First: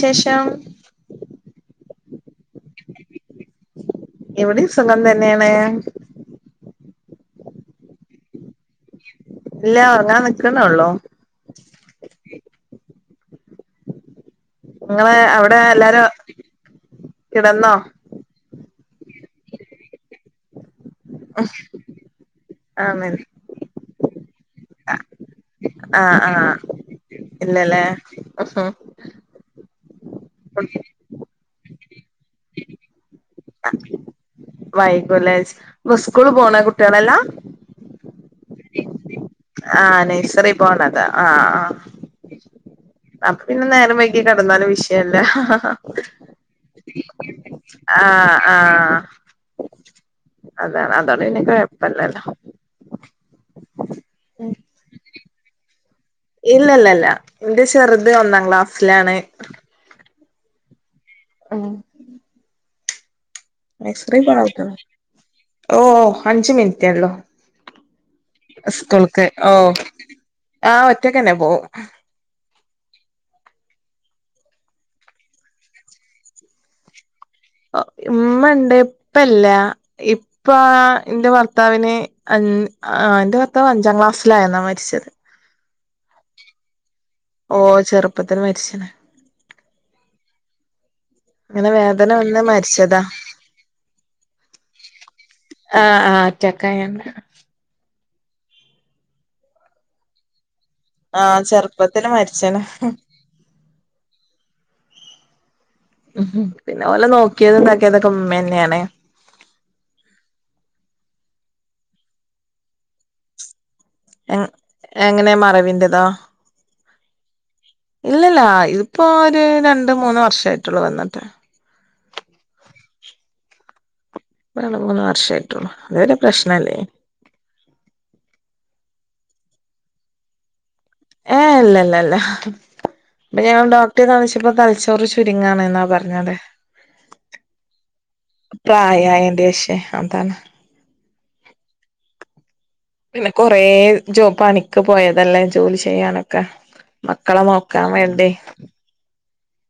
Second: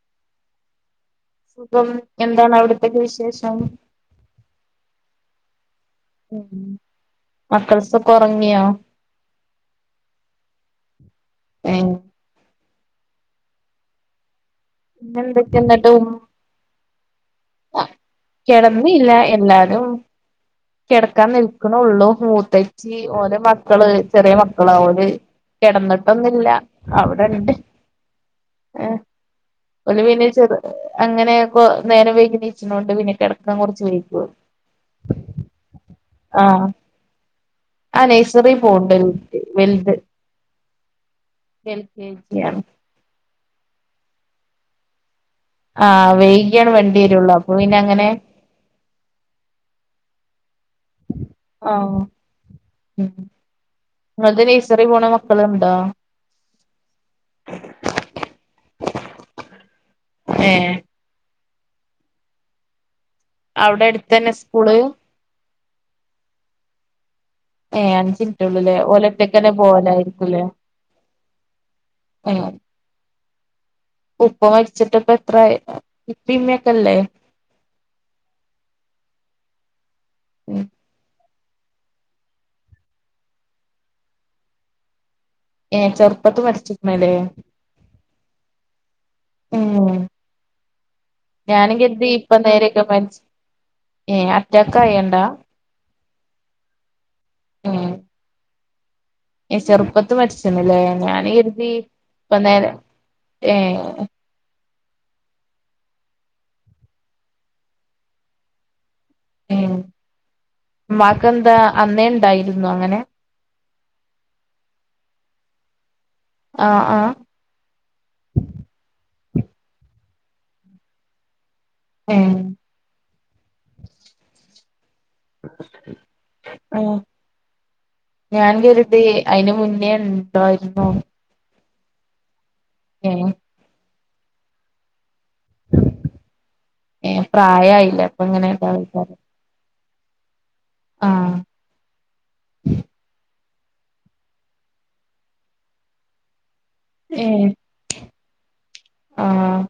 ശേഷ ഇപം എന്താണ് അവിടത്തേക്ക വിശേഷം എവിടെയും സുഖം തന്നെയാണ് ഉ മക്കൾസൊക്കെ ഉറങ്ങിയോ ഇല്ല ഉറങ്ങാൻ നിക്കുന്നേ ഉള്ളൂ [inaudible] നിങ്ങള് പിന്നെന്തൊക്കെ അവിടെ എന്നിട്ട് എല്ലാരും ഉം കിടന്നോ കിടന്നില്ല എല്ലാരും കിടക്കാൻ നിൽക്കണള്ളൂ മൂത്തച്ചി ആണ ഓരെ മ മക്കള് ചെറിയ മക്കൾ അവര് ആഹ് കിടന്നിട്ടൊന്നില്ല അവിടെണ്ട് ആഹ ഒരു പിന്നെ ചെറ അങ്ങനെൊക്ക നേരം വേിക്കച്ചണ്ട് പിന്നെ കിടക്കാൻ കുറച്ച് ലൈറ്റ് ആകും വൈക്കുലേ സ്കൂള് പോണ കുട്ടികളല്ലാ ആ നഴ്സറി പൊണ്ട് ആഹ നെയഴ്സറി പോണത ആഹ എൽ കെ ജി ആണ് ആ അപ്പ പിന്നെ നേരം വൈകി കിടന്നാലും വിഷയല്ല ആഹ് വെയ്കയാണ് വണ്ടി വരൊള്ളൂ ആഹ ആഹ അതാണ് അതോണ്ട് പിന്നെ കുഴപില്ലല്ലോ ഉ നിങ്ങക്ക് നെയ്സറി പോണ മക്കളുണ്ടോ ഇല്ല ഇല്ല ഇല്ല എന്റെ ചെറുത് ഒന്നാം ക്ലാസ്സിലാണ് ഏ ഉം അവിടെ എക്സരേ അടുത്തന്നെ പറാവത്ത സ്കൂള് ഓ അഞ്ച് മിനിറ്റോള് ഏഹ് അഞ്ച് മിനിറ്റുള്ളൂല്ലേ സ്കൂൾക്ക് ഓ ഓലൊറ്റക്കന്നെ പോവലായിരിക്കുംല്ലേ ആ ഒറ്റക്കന്നെ പോകും [unintelligible] ഉപ്പ മരിച്ചിട്ട് ഒക്കെ എത്രയി പിന്നേക്കല്ലേ ഉംമ്മ ഉണ്ട് ഉപ്പല്ല ഇപ്പ ഉം എന്റെ ഭർത്താവിന് ആ എന്റെ ഭർത്താവ് അഞ്ചാം ക്ലാസ്സിലായിരുന്നാ മരിച്ചത് ഏ ചെറുപ്പത്ത് മരിച്ചിരുന്നില്ലേ ഓ ചെറുപ്പത്തിൽ മരിച്ചണ് ഉം അങ്ങനെ ഞാനും കരുതി വേദന ഇപ്പ വന്ന് നേരൊക്കെ മരിച്ചതാ മ ഏ അറ്റാക്ക്യണ്ടാ ആഹ് ആ് അറ്റക്കായോണ്ട ഉം ഏ ചെറുപ്പത്ത് മരിച്ചന്നല്ലേ ഞാൻീ ആഹ് കരുതി ചെറുപ്പത്തില് ഇപ്പ മരിച്ചണ് നേര ഏ ഉംം പിന്നെ പോലെ നോക്കിയത് എന്താക്കിയതൊക്കെ ഉമ്മ തന്നെയാണ് ഉം ഉമ്മാക്ക്ന്താ അന്നേ ഉണ്ടായിരുന്നു അങ്ങനെ എ എങ്ങനെയാ മറവിന്റതാ ആഹ ആഹ ഇല്ലല്ല ഇതിപ്പോൊ ഒരു രണ്ട് മൂന്ന് വർഷ ആട്ടുള്ളൂ വന്നിട്ട് ആഹ രണ്ട് മൂന്ന് വർഷ ആയിട്ടുള്ളു അതുവരെ പ്രശ്നം അല്ലേ ഏഹ് ഞാൻ കരുത് അയിന് മുന്നേ ഉണ്ടായിരുന്നോ ഏ എല്ല എല്ലല്ല ആഹ അപ്പൊ ഞാൻ ഡോക്ടറെ കാണിച്ചപ്പ തലച്ചോറ് ചുരുങ്ങാണന്നാ പറഞ്ഞതത് ഏ പ്രായായില്ലേ അപ്പൊ ഇങ്ങനെ ഇതായിക്കാരം പ്രായയേൻ്റെ പക്ഷെ അന്താണ് ആഹ പിന്നെ കൊറെ ജോബ് പണിക്ക് പോയതല്ലേ ജോലി ചെയ്യാനൊക്കെ ഏ മക്കളെ നോക്കാൻ വേണ്ടേ ആഹ്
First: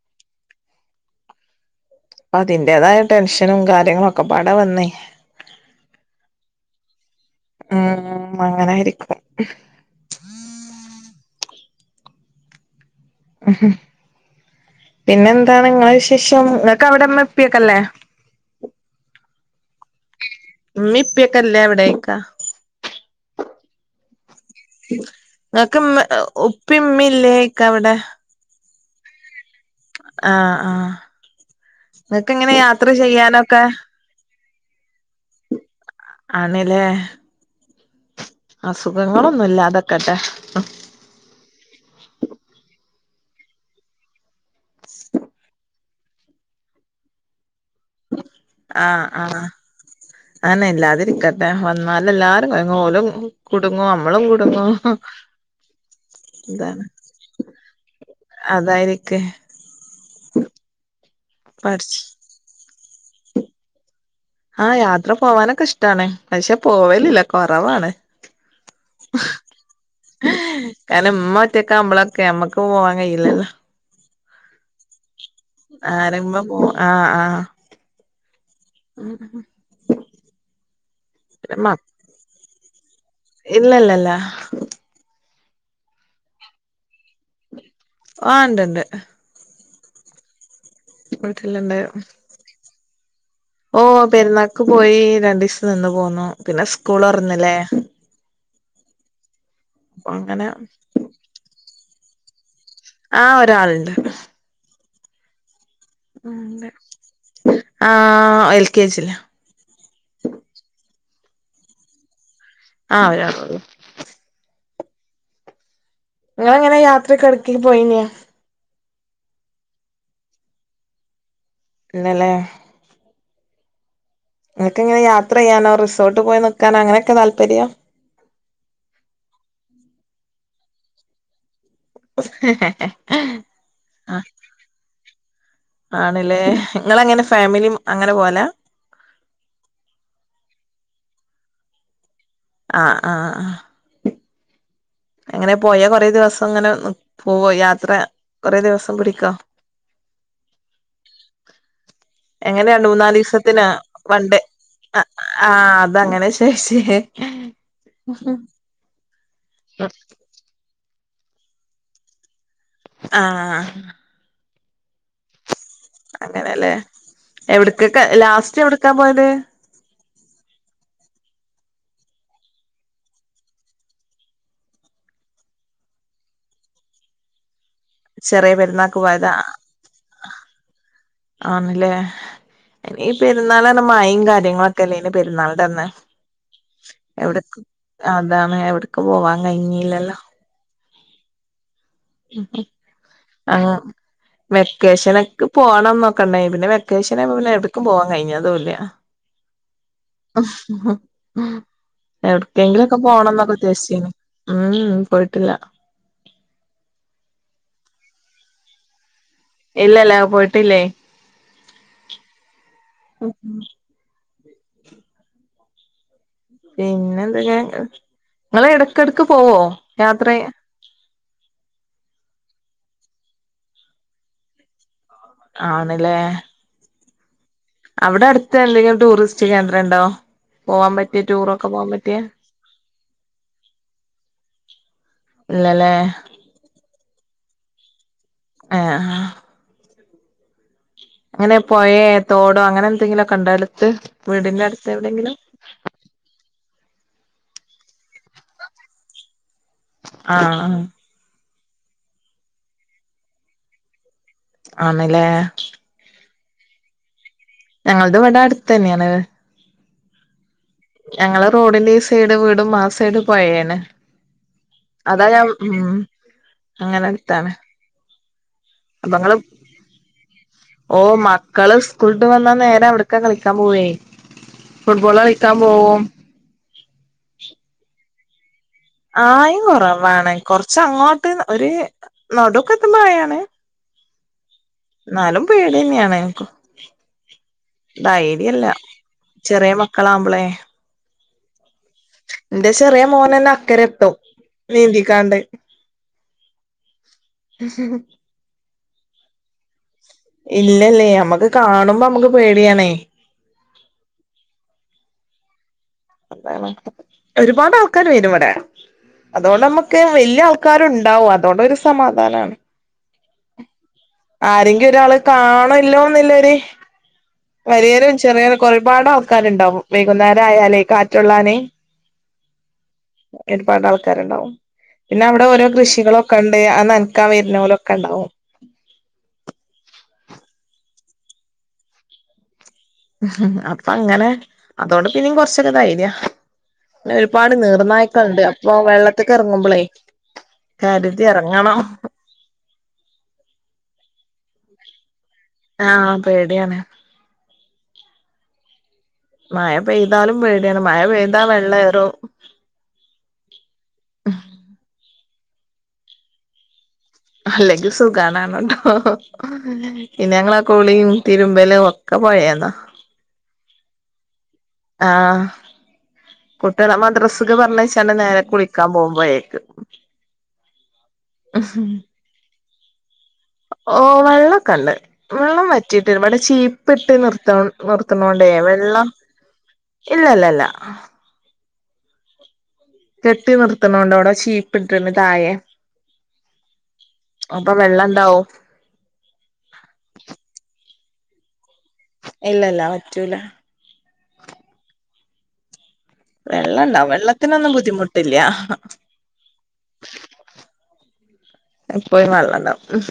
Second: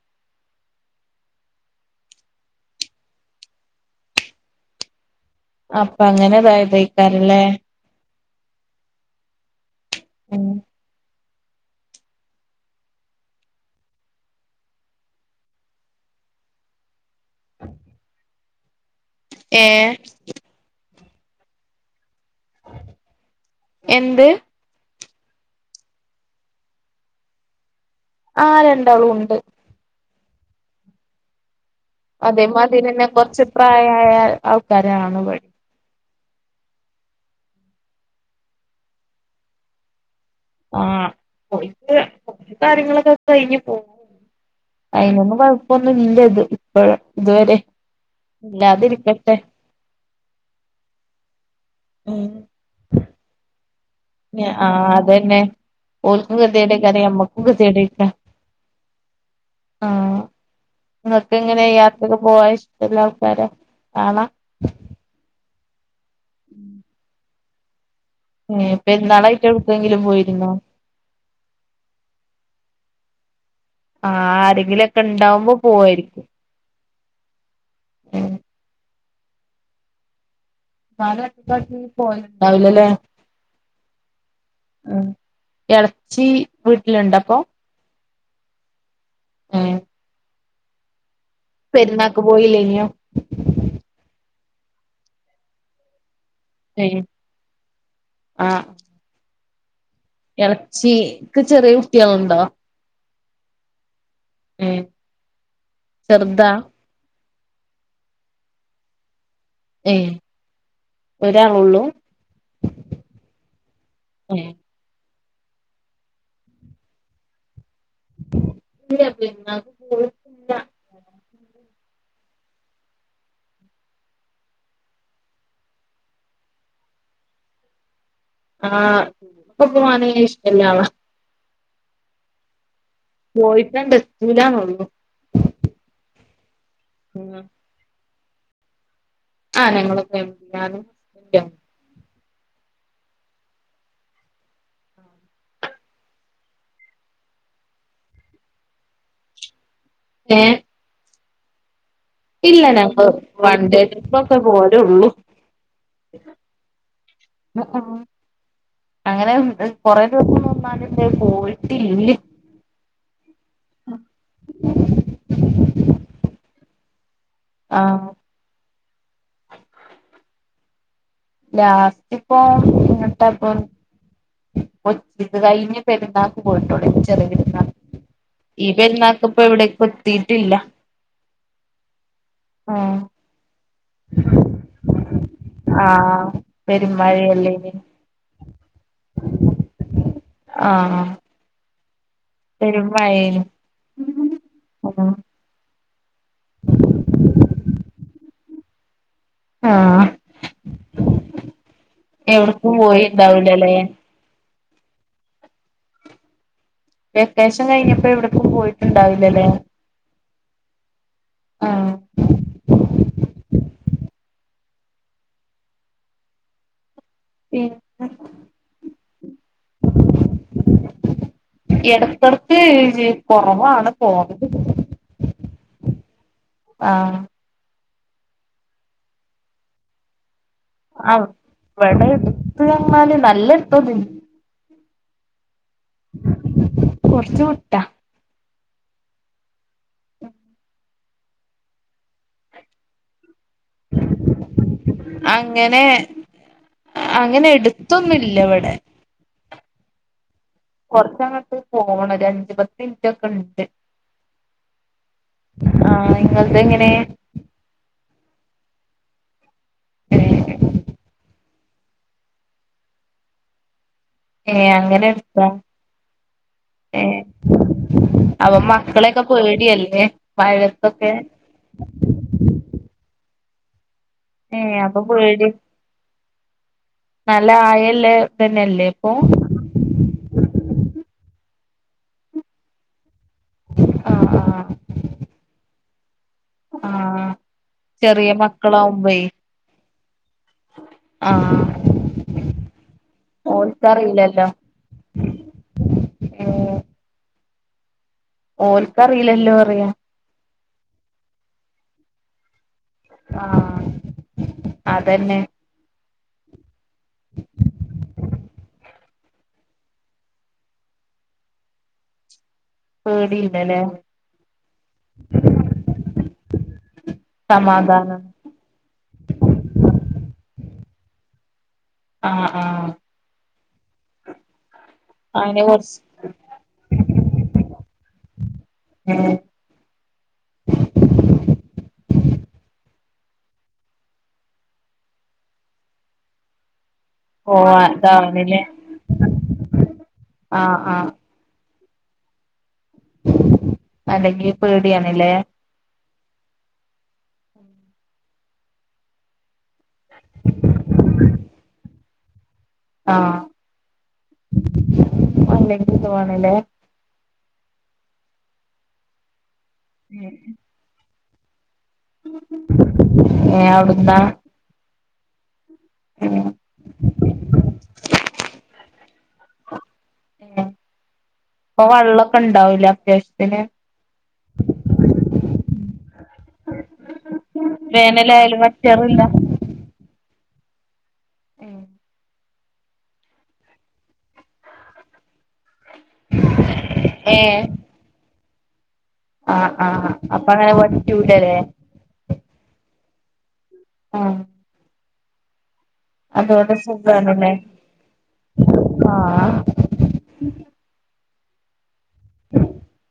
പ്പൊ അതിന്റേതായ ടെൻഷനും കാര്യങ്ങളും ഒക്കെ പാടെ വന്നേ. അപ്പൊ അങ്ങനെതാതയ്കാരല്ലേ. ഉം അങ്ങനായിര്ക്കും. ഉം ഉം പിന്നെ എന്താണ്ങ്ങളവിശേഷം. നിങ്ങൾക്ക് അവിടെമ്മ പ്പിയക്കല്ലേ ഏഹ് മ്മിപ്പക്കല്ലേ അവിടൊയ്ക്ക എന്ത്? ങ്ങക്ക്ഉമ്മ ഉപ്പിംമ്മില്ലേയ്ക്കവിടെ? ആഹ് രണ്ടാളുംണ്ട്. ആഹ് ആഹ് നിങ്ങക്ക് അതെ എങ്ങനെ മതി യാത്ര തന്നെ കൊർച്ച് ചെയ്യാനൊക്കെ പ്രായായ ആൾക്കാരാണ് വഴി. ആണ്ലേ. അസുഖങ്ങളൊന്നുംല്ലാതക്കട്ടെ. ആഹ്. ഓൽക് ഓലെ കാര്യങ്ങളൊക്കെ കഴിഞ്ഞ് പോകും. അയ്നൊന്നും കൊഴ്പ്പൊന്നും ഇല്ല. ഇത് ഇപ്പേഴ ഇതുവരെ. ആഹ് ഇല്ലാതിരിക്കട്ടെ ആഹ് ആനെ, ഇല്ലാതിരിക്കട്ടെ വന്നാല് ഉം എല്ലാരും കൊയ്ങ്ങും. ഓലും കുട്ങ്ങും അമ്മളും കുടുങ്ങും ആഹ് അതന്നെ ഓൽക്കും ഇതാണ് കെതേടയ്ക്കാരം ഞമ്മക്കും കെ തേടയ്ക്ക അതായിരിക്കെ ആഹ്. നിങ്ങക്ക്ങ്ങനെ പഠിച്ച യാത്രക്ക് പോവാൻ ഇഷ്ടല്ല ആൾക്കാര ആണ. ആഹ് യാത്ര പോവാനൊക്കെ ഇഷ്ടാണ്, പക്ഷെ പോവലില്ല കൊറവാണ്. ഏഹ് പെര്ന്നാളായ്ട്ട് എടുക്കെങ്കിലും പോയിരുന്നോ? കാരണം മ്മ ഒ റ്റ ക്കാവുക്കാവുമ്പൊളൊക്കെ മ്മക്ക് പോവാം കഴീലല്ലോ. ആഹ് ആരെങ്കിലൊക്കെ ഇണ്ടാവുമ്പോ ആരമ്പോപോ ആഹ് ആഹ്. ഏഹ് പിന്നെ മ നാലട്ടക്കാട്ടി പോയലുണ്ടാവലല്ലേ ഇല്ലല്ലല്ല ഉം എളച്ചി വീട്ടില്ണ്ടൊപ്പ ആഹ് ഇണ്ട്ണ്ട്. ഉം വീട്ടില്ണ്ട് പെര്നാക് പോയില്ലേനൊ? ഓഹ് പെരുന്നാക്ക് പോയി രണ്ടീസം നിന്ന് പോന്നു, പിന്നെ ഏഹ് സ്കൂൾ തൊർന്നില്ലേ. ആഹ് അപ്പൊ അങ്ങനെ ഇളച്ചിക്ക് ചെറിയ കുട്യാളുണ്ടോ? ആഹ് ഒരാള്ണ്ട്. ഏഹ് ചെറുതാ ആഹ് എൽ കെ ജില് ഏഹ്ഒരാളുള്ളൂ? ആഹ്. ഒരാളൊള്ളു. ഏഹ് നിങ്ങളെങ്ങനെ യാത്ര ക്കെടക്കലും പോയീനാ ഇല്ല. പെര്ന്നാക് ഇല്ലലൈ. ങ്ങൾക്കങ്ങന യാത്ര ചെയ്യാനോ റിസോർട്ട് പോയ്നിക്കാനോ അങ്ങനൊക്കെ താല്പര്യാ? ആഹ് പ്പൊ പൊവാന ഇഷ്ടല്ല. [inaudible] പോയിട്ടണ്ട് എത്തൂലാനൊള്ളു. ആണ്ല നിങ്ങളെങ്ങനെ ആ ഫാമിലി അങ്ങനെ പോവല. ആഹ് ഞങ്ങള് ഫാമിലി. ഞാനും കുട്യാളും. ആഹ് ആഹ് ആഹ് അങ്ങനെപോയാ കൊറെദിവസം ങ്ങനെ ന്ന് പോവോയാത്രകൊറേ ദിവസംപിടിക്കോ? ഏഹ് ഇല്ല എങ്ങനെ രണ്ട് ഞങ്ങള് മൂന്നാല് ദിവസത്തിനാ വണ്ടേട്രിപ്പൊക്കെ വൺഡേ ആ പോരൊള്ളൂ. ആ അതങ്ങനെ ചോയിച്ചേ ന്ന് അഹ് അങ്ങനെ എ കൊറെ ദിവസംമുന്പാന്ന് പോയിട്ടില്ലേ ആഹ് അങ്ങനെലേ എവിടക്കൊക്കെ ആഹ് ലാസ്റ്റ് എവ്ടുക്കാപോയത്? ലാസ്റ്റ്ഇപ്പോ ഇങ്ങട്ടപ്പോ. പോയ് കയ്ഞ്ഞ പെരുന്നാക്ക് പോയിട്ടൊള്ളു ചെറിയെരുന്നാൾക്ക്. ചെറിയ പെരുന്നാക്ക് പോയതാ ഈപെരുന്നാൾക്ക്പ്പൊ എവിടെക്കും എത്തിട്ടില്ല. ആണ്ലേ ഇന്ന് പെരുന്നാളറഞ്ഞാ മയിം കാര്യങ്ങളൊക്കെഅല്ലയ്നോ പെരുന്നാളിന്റെ അന്ന് ആഹ് എവിടെക്ക് പെരുമഴയല്ലേനി അതാണ് എവിടെക്കും പോവാൻ കയ്ഞ്ഞീല്ലല്ലോ? ആഹ് ആഹ് ഉം പെരുമഴേനി ആഹ് വെക്കേഷനൊക്കെ പോണംന്നൊക് ക്കണ്ടയ് പിന്നെവെക്കേനയപ്പം പിന്നെ എവ്ക്കും പോവാൻകയ്ഞ്ഞതുല്ല. ആഹ് എവിടക്കും എവിടക്കെങ്കിലൊക്കെ പോണംന്നൊക്കെ പോയിണ്ടാവൂലല്ലേ ഉദ്ദേശിച്ചീനിം. ഉംമ് പോയ്ട്ടില്ല. വെക്കേഷൻകഴിഞ്ഞപ്പോ എവ്ട്ക്കും പോയ്ട്ടുണ്ടാവില്ലല്ലേ? ഇല്ലല്ലാ പോയ്ട്ടില്ലേ. ആഹ് പിന്നെന്തഞ ങ്ങള് എടക്കെടെക്ക് പോവോയാത്രേ എടക്കെടെക്ക് കൊറവാണ്പോകല് ആണ്ലേ ആഹ് അവ് ടെ എടുത്ത് എന്തെങ്കിലുംടൂറിസ്റ്റ് കേന്ദ്രംഇണ്ടോ? അഹ് ഇവടെപ്പോ ന്നല് നല്ലെ എടതൊന്നല്ല ഇല്ലലേ കൊർച്ച് വുട്ടാ. ഏഹ് ആഹ് അങ്ങനെപൊയേ തോടോഅങ്ങനെ എന്തെങ്കിലുഒക്കെണ്ടോ അട്ത്ത് വീടിന്റെ അട്ത്ത്എവടെങ്കിലും. അങ്ങനെ അങ്ങനെട്ത്തൊന്നുല്ല ഇവടെ ആഹ് കൊറച്ചഅങ്ങട്ട് പോണം ഒരഞ്ച്, പത്ത് ഇൻറ്റൊക്കെണ്ട്. ആണ്ലേ? ആഹ് ഇങ്ങൾതെങ്ങനെ? ഞങ്ങൾത് ഇവടെ അട്ത്തെന്നെണ്. ഏഹ് ഞങ്ങളെറോഡിന്റെ ഈസൈഡ് വീടും ആസൈഡ്പൊയേണ്. ഏഹ് അങ്ങെനെര്ത്താ അങ്ങനെ ഏഹ് അടുത്താണ് അപ്പൊ അപ്പൊ മക്കളേക്കെ ഇങ്ങള് പേടിയാലേ മയതൊക്കെ ട്ടവന്നാ നേരെ അവിടക്കകളിക്കാൻ പോവേ ഏഹ് അപ്പൊ ഫുട്ബോള്കളിക്കാൻ പോവും. ന്നല്ല ആയെല്ലേ ഇതെന്നെയല്ലേ? ആയം കൊർവാണ് കൊർച്ചങ്ങോട്ട് ഒര് നടുക്കെ എത്തുമ്പോആയാണ്. ആഹ്, ആഹ് ന്നാലും പേടിയെന്നെണ് ഇൻക്ക്. ആഹ് ചെറിയ ധൈര്യല്ല മക്കളാവുമ്പേ ചെറ്യേ മക്കളാവുമ്പളെ ആഹ് ന്റെ ചെറ്യേ മോനന്നെ അക്കരെത്തും ഓൽക്കറിയില്ലല്ലോ നീന്തിക്കാണ്ട് ഓൽക്കറീലല്ലോ റ്യ ഇല്ലല്ല യമ്മക്ക് കാണുമ്പമ്മക്ക് പേട്യാണേ ആഹ് അതന്നെ അതാണ്. ഒരുപാട് ആൾക്കാര് വരും വടെ അതോണ്ടമ്മക്ക് വെല്ല്യാൾക്കാരുണ്ടാവും. അതോണ്ടൊര് സമാധാനാണ്. പേടില്ല ലെ ആരെങ്കി ഒരാള് കാണല്ലോന്നില്ലൊര് വരിയേരും സമാധാനം ചെറിയരൊക്കെ ഒരുപാട് ആൾക്കാരുണ്ടാവും വൈകുന്നേരാ യാലേ കാറ്റുള്ളാനെ ആഹ് ആഹ് ഒരുപാട് ആൾക്കാര്ണ്ടാവും. പിന്നവിടെ അയിനെ ഓരോ കുറിച്ച് കൃഷികളൊക്കെ ക്കണ്ട്. ആ നൻക്കാ വേര്നോലൊക്കണ്ടാവും. അപ്പൊങ്ങനെ അതോണ്ട് പിന്യും കൊർച്ചൊക്കെ ധൈര്യ ഒരുപാട് പോവാൻ നീർനായ്ക്കൾണ്ട്. ഇതാവണില്ലേ അപ്പൊ വെള്ളത്ത്ക്കർങ്ങുമ്പളേയ് ആഹ് ആഹ് കരുത്യർങ്ങണം അല്ലെങ്കി പേട്യാണ്‌ ലേ ആഹ് പേട്യാണ് മഴ പെയ്താലും പേട്യാണ്‌. മഴ പെയ്താ വെള്ളേറും ആഹ് അല്ലെങ്കി തുആണ്‌ ലേ അല്ലെങ്കി സുഗാണാണ് ട്ടോ. ഉം പിന്നങ്ങള കുളിയും തിരുമ്പലും ക്കൊ പൊഴേന്നാ ഏഹ് ഔട്ന്ന ആഹ് കുട്ട്യളെ മദ്രസ്ക്ക് പർഞ്ഞയച്ചാണ്ട് നേരെ കുളിക്കാമ്പോവും. പൊഴേക്ക് അഹ് പ്പ വള്ളക്കെണ്ടാവുലേ അത്യാവശ് ത്തിന് ഓഹ് വള്ളക്കണ്ട്. വെള്ളം വറ്റിട്ട്ല്ല വട് ചീപ്പിട്ട് നിർത്തണോ നിർത്ത്ണോണ്ടേ വേനലായാലും വെള്ളം വറ്റാറില്ല ഇല്ലല്ലല്ല ഏ ഉം കെട്ടി നിർത്തണോണ്ടവിടെ ചീപ്പ്‌ട്ട്ണ്‌ തായെ ഏ അപ്പൊ വെള്ളന്താവും ആഹ് ആഹ് അപ്പങ്ങനെ വറ്റൂലലേ ഇല്ലല്ലാ വറ്റൂല ഉം അതോണ്ട് വെള്ളണ്ടാവും. സുഖാണല്ലേ വെള്ളത്തിനൊന്നും ബുദ്ധിമുട്ട് ല്യ ആഹ് എപ്പോഴും വെള്ളാണ്ടാവും.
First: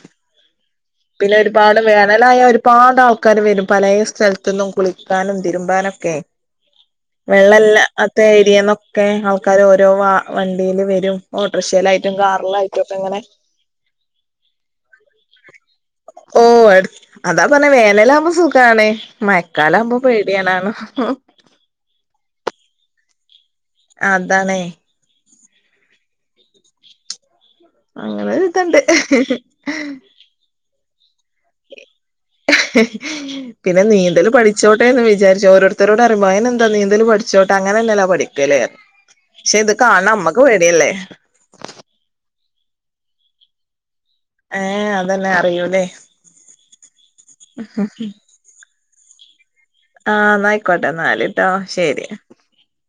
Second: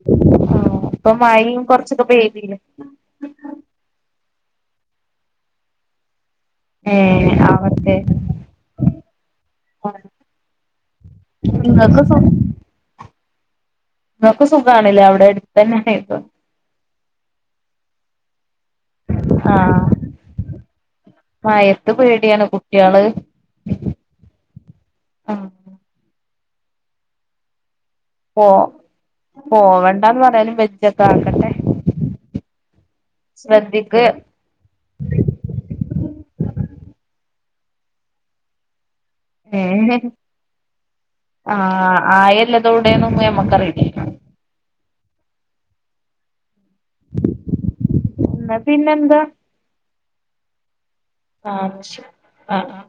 ഇപ്പൊ പിന്നെ മഴയും ഒരുപാട് കൊറച്ചൊക്കെ വേനലായ പെയ്തില്ലേ ഒരുപാടാൾ ക്കാര് വരും. പലേ സ്ഥൽത്ത്ന്നും കുളിക്കാനും തിരുമ്പാനൊക്കെ ഉം വെള്ളല്ല അത്തേരിയന്നൊക്കെ ആൾക്കാര് ഓരോ വ വണ്ടിയില് വരും ഇങ്ങക്ക് ഓട്ടർഷേലായിട്ടും കാറിലായിട്ടൊക്കെ ങ്ങനെ ങ്ങക്ക് സുഗാണ്‌ ലേ അവിടെ എട്ത്തന്നായതോണ്ട് ഓഹ് അട് അതാപർഞ്ഞെ, വേനലാവുമ്പോ സുഗാണ്. ആഹ് മഴക്കാലാവുമ്പോ പേടിയാനാണും മഴത്ത് പേട്യാണ് കുട്ട്യാള് അ താണേ ഉം പോ അങ്ങനൊരിത്ണ്ട് പോവണ്ടാന്ന് പറയാലും വെജ്ജൊക്കെ ആക്കട്ടെ പിന്നെ ശ്രദ്ധിക്ക് നീന്തല് പഠി ച്ചോട്ടെ എന്ന് വിചാരിച്ച് ഓരോര്ത്തരോട് അറിമ്പൊ അയ്നെന്താ നീന്തല് പഠിച്ചോട്ടെ അങ്ങനെന്നല്ലാ പഠിക്കല് ക്ഷെ ഏ ഇത് കാണ്ണ അമ്മക്ക് പേടിയല്ലേ ആഹ് ആയല്ലതോടെന്നൊന്നും നമ്മക്കറീല്ലല്ലോ. ഏഹ് അതല്ലെ അറിയൂല്ലേ എന്നാ പിന്നെന്താ? ആഹ് ന്ന അയിക്കോട്ടെ ന്നാല് ആഹ് [unintelligible] ആഹ് അഹ്